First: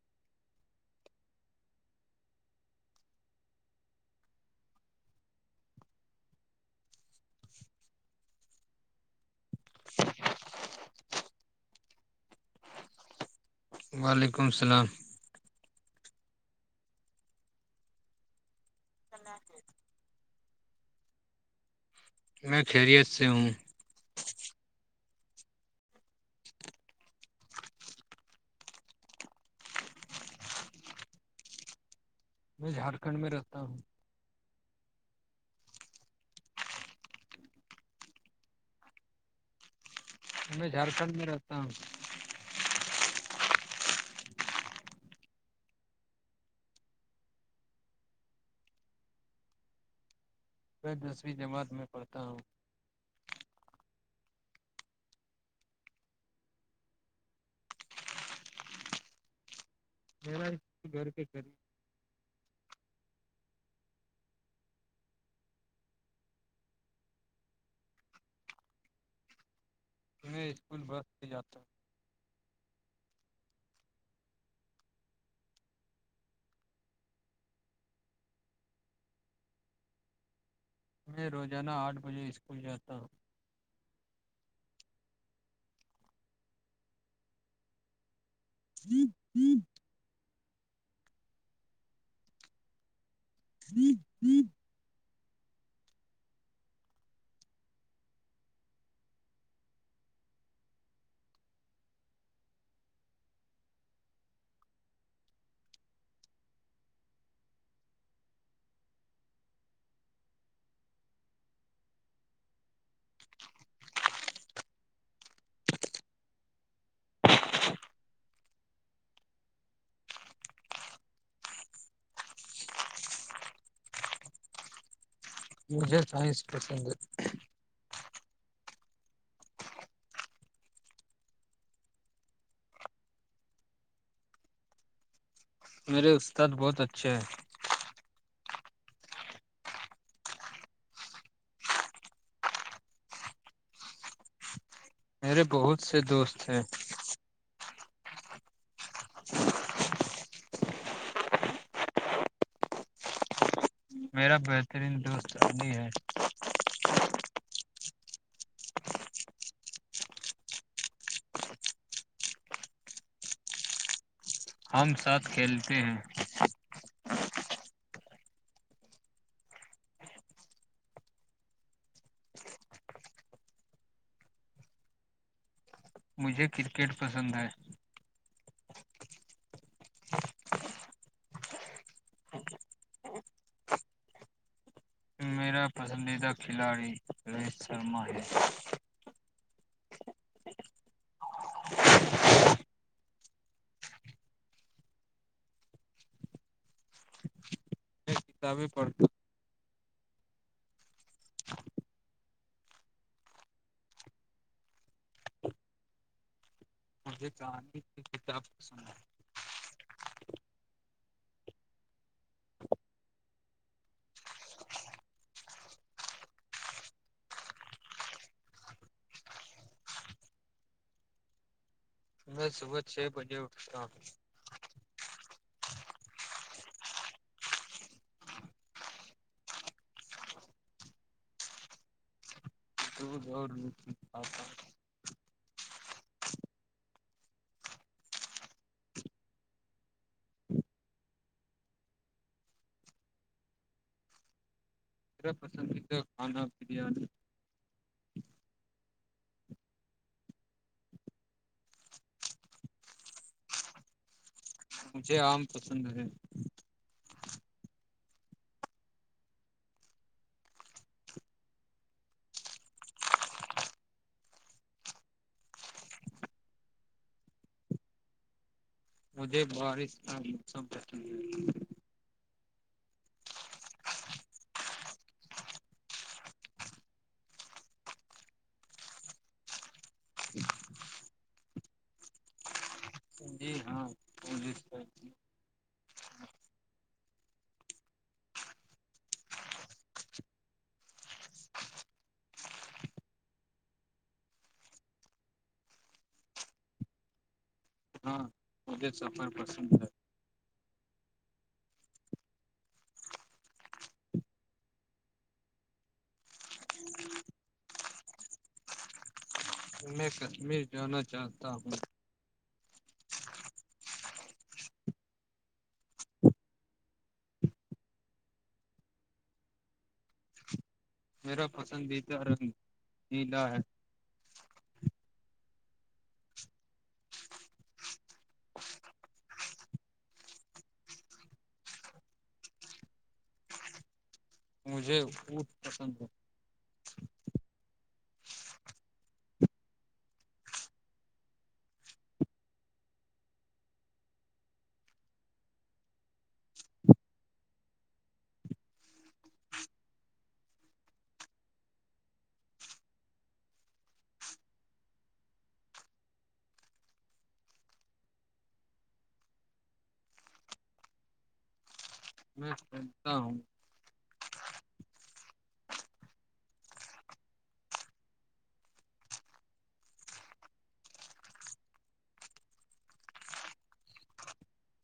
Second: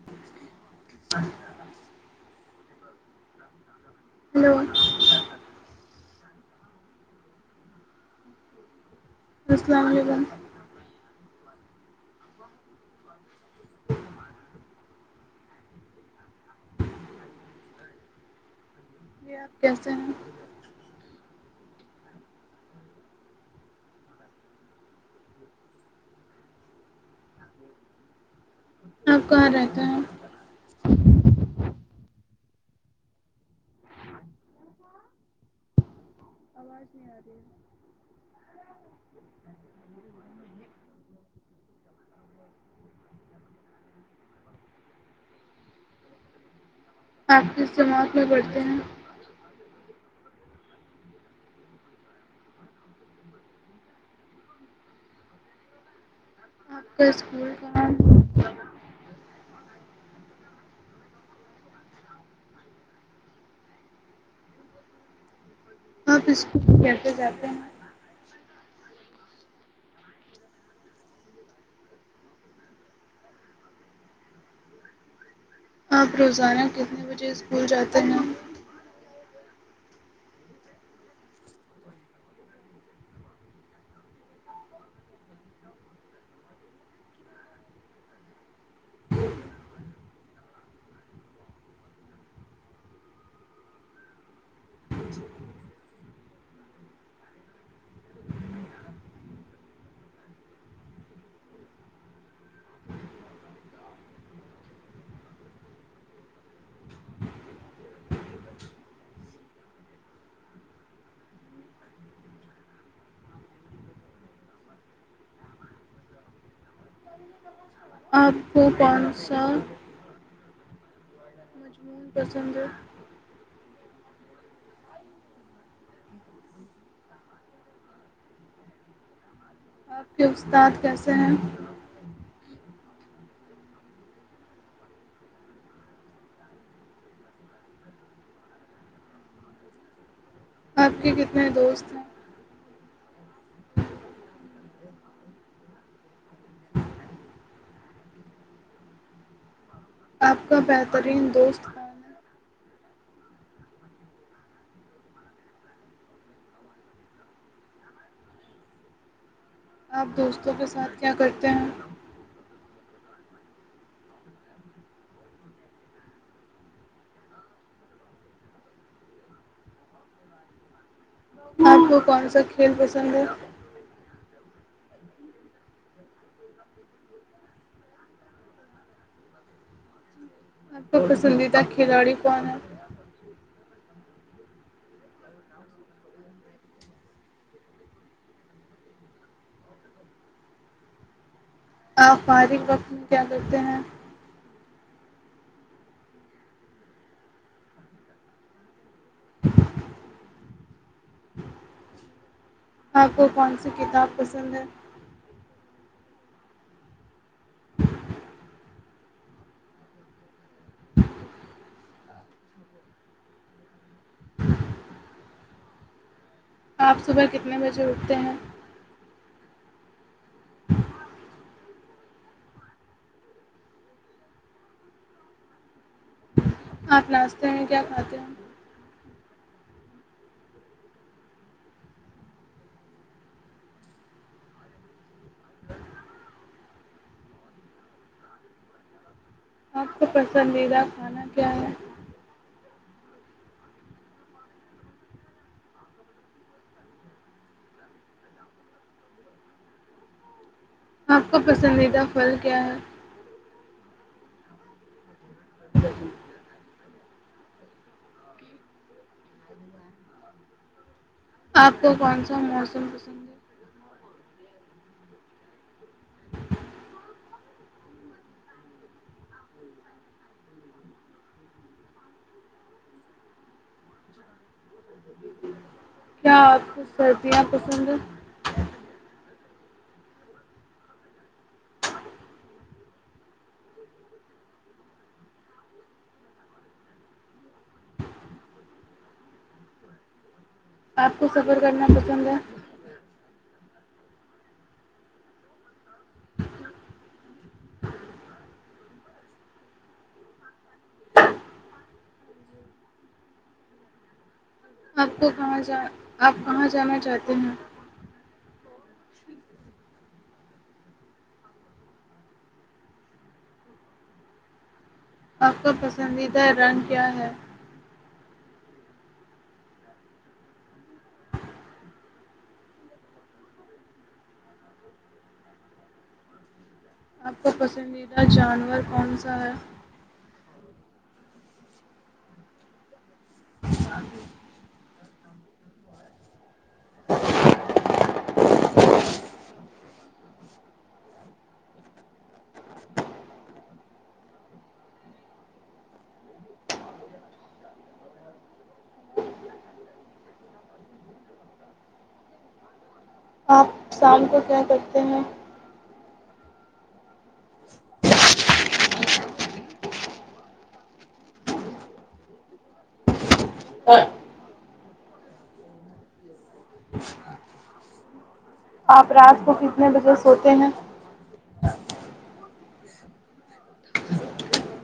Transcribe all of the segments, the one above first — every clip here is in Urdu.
[unintelligible] ہلو [unintelligible] السلام علیکم وعلیکم السلام ج آپ کیسے ہیں میں خیریت سے ہوں آپ کہاں رہتا ہے میں جھارکھنڈ میں رہتا ہوں آواز نہیں آ رہی ہے میں جھارکھنڈ میں رہتا ہوں آپ کے اس سے موت میں بڑھتے ہیں میں دسویں جماعت میں پڑھتا ہوں آپ کے اسکول کا ما گھر کے کری بہت استے جاتے ہیں میں اسکول بس سے جاتا ہوں آپ روزانہ کتنے بجے اسکول جاتے ہیں میں روزانہ آٹھ بجے اسکول جاتا ہوں [unintelligible] [unintelligible] [unintelligible] آپ کو کون سا ٹھیکے مجھے سائنس پسند ہے آپ کے استاد کیسے ہیں میرے استاد بہت اچھے ہیں آپ کے کتنے دوست ہیں میرے بہت سے دوست ہیں آپ کا بہترین دوست کون ہے میرا بہترین دوست شی ہے آپ دوستوں کے ساتھ کیا کرتے ہیں ہم ساتھ کھیلتے ہیں آپ کو کون سا کھیل پسند ہے مجھے کرکٹ پسند ہے پسندیدہ کھلاڑی کون ہے ہے میرا پسندیدہ کھلاڑی روہت شرما ہے آپ فارغ وقت میں کیا کرتے ہیں میں کتابیں پڑھتے آپ کو کون سی کتاب پسند ہے مجھے کہان کی کتاب پسند آئی آپ صبح کتنے بجے اٹھتے ہیں میں صبح چھ بجے اٹھتا ہ آپ ناشتے میں کیا کھاتے ہو تو آپ کا پسندیدہ کھانا کیا ہے میرا پسندیدہ کھانا بریانی آپ کا پسندیدہ پھل کیا ہے مجھے آم پسند ہے آپ کو کون سا موسم پسند ہے مجھے بارش کا موسم پسند نہیں کیا آپ کو سردیاں پسند جی ہاں پس آپ کو سفر کرنا پسند ہے ہاں مجھے سفر پسند ہے آپ کو کہاں جا آپ کہاں جانا چاہتے ہیں میں کشمیر جانا چاہتا ہوں آپ کا پسندیدہ رنگ کیا ہے میرا پسندیدہ رنگ نیلا ہے آپ کا پسندیدہ جانور کون سا ہے مجھے فوٹ پسند ہے آپ شام کو کیا کرتے ہیں میں پتا ہوں اور آپ رات کو کتنے بجے سوتے ہیں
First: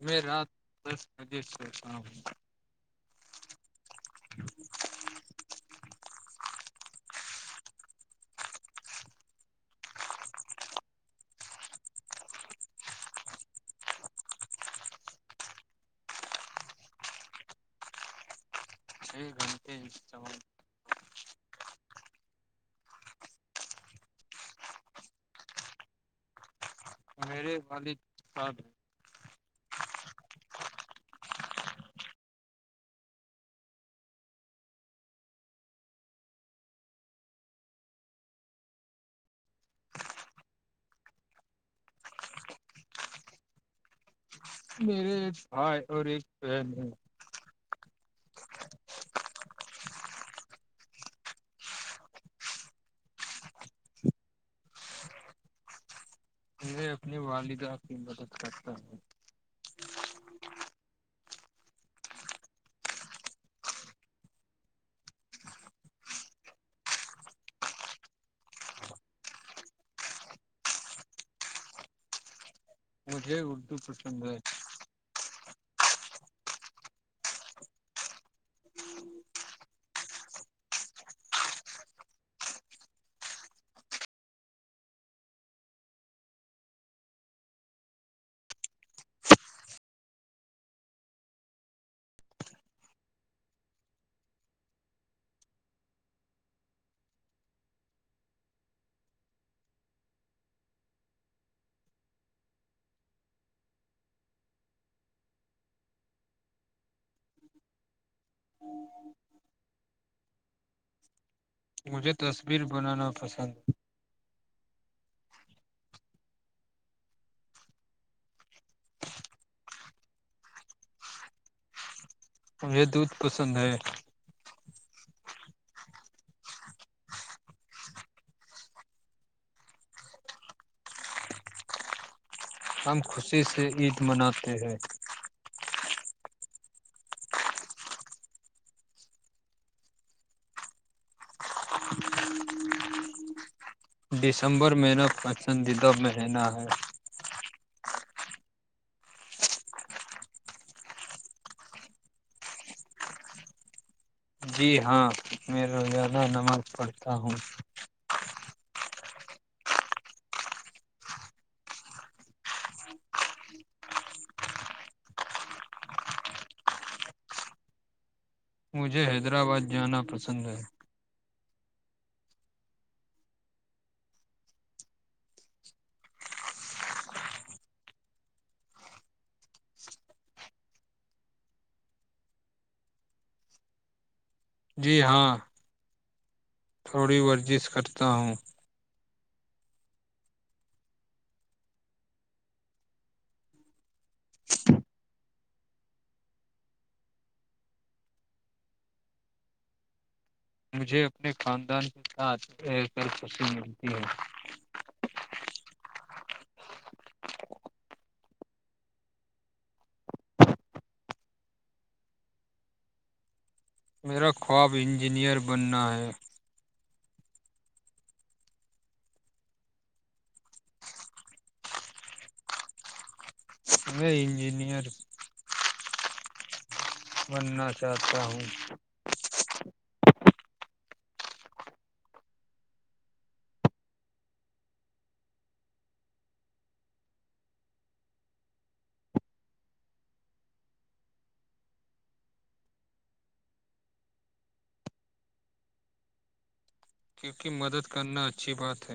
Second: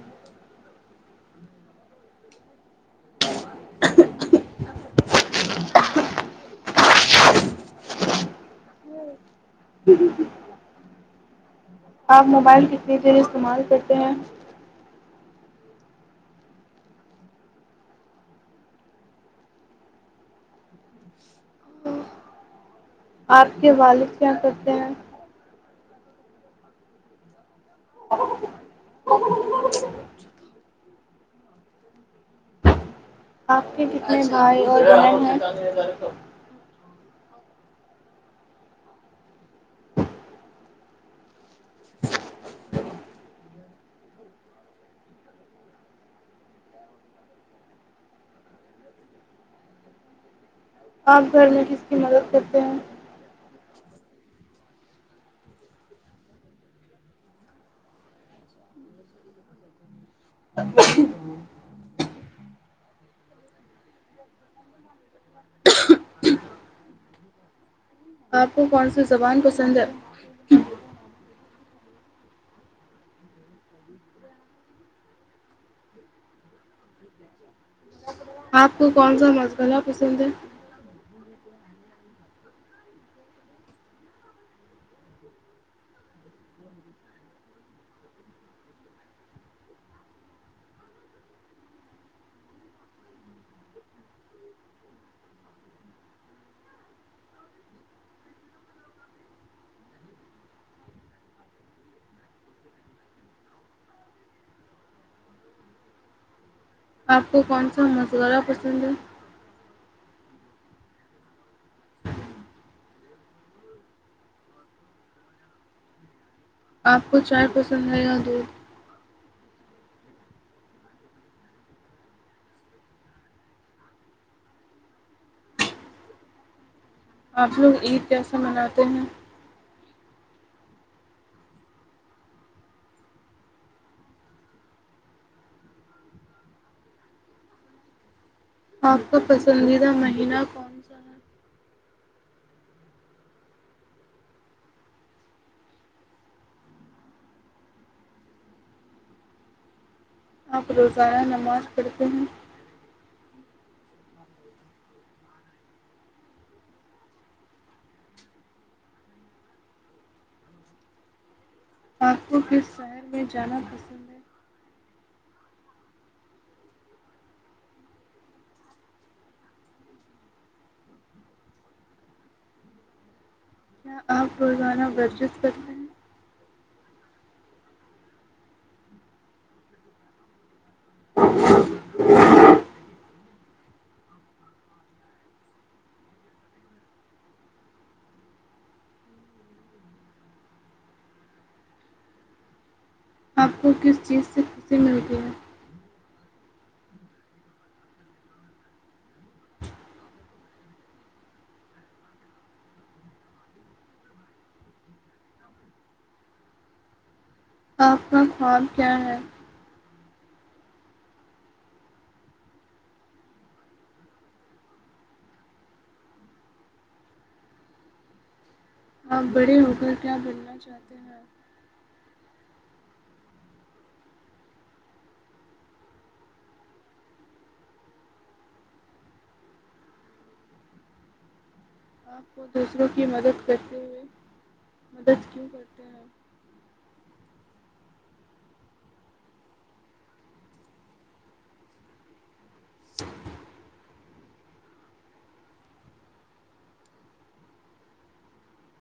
میں رات دس بجے سے ش ہوں ہ جی جی جی آپ موبائل کتنی دیر استعمال کرتے ہیں ٹ ہے ی چ ہ آپ کے والد کیا کرتے ہیں میرے والد صحب ہیں ا آپ کے کتنے بھائی اور بہن ہیں میرے بھائی اور ایک بہن ہے آپ گھر میں کس کی مدد کرتے ہیں میں اپنی والدہ کی مدد کرتا ہوں ا آپ کو کون سی زبان پسندھ ہے مجھے اردو پرسنند ہے آپ کو کون سا مسغ پسند ہے آپ کو کون سا مشغورہ پسند ہے مجھے تصویر بنانا پسند ج آپ کو چائے پسند آئے گا دودھ مجھے دودھ پسند ہے آپ لوگ عید کیسے مناتے ہیں ہم خوشی سے عید مناتے ہیں آپ کا پسندیدہ مہینہ کون سا ہے دسمبر میںینا پسندیدہ مہینہ ہے آپ روزانہ نماز پڑھتے ہیں جی ہاں میں روزانہ نماز پڑھتا ہوں آپ کو کھر شہر میں جانا پسند ہے مجھے حیدرآباد جانا پسند ہے کیا آپ روزانہ ورزش کرتے ہیں [inaudible] جی ہاں تھوڑی ورزش کرتا ہوں آپ کو کس چیز سے خوشی ملتی ہے مجھے اپنے خاندان کے ساتھ رہ کر خوشی ملتی ہے آپ کا خواب کیا ہے میرا خواب انجینئر بننا ہے آاں بڑے ہو کر کیا بننا چاہتے ہیںپ ا انجینئر بننا چاہتا ہوں آپ کو دوسروں کی مدد کرتے ہوئے مدد کیوں کرتے ہیں [inaudible] کیونکہ مدد کرنا اچھی بات ہے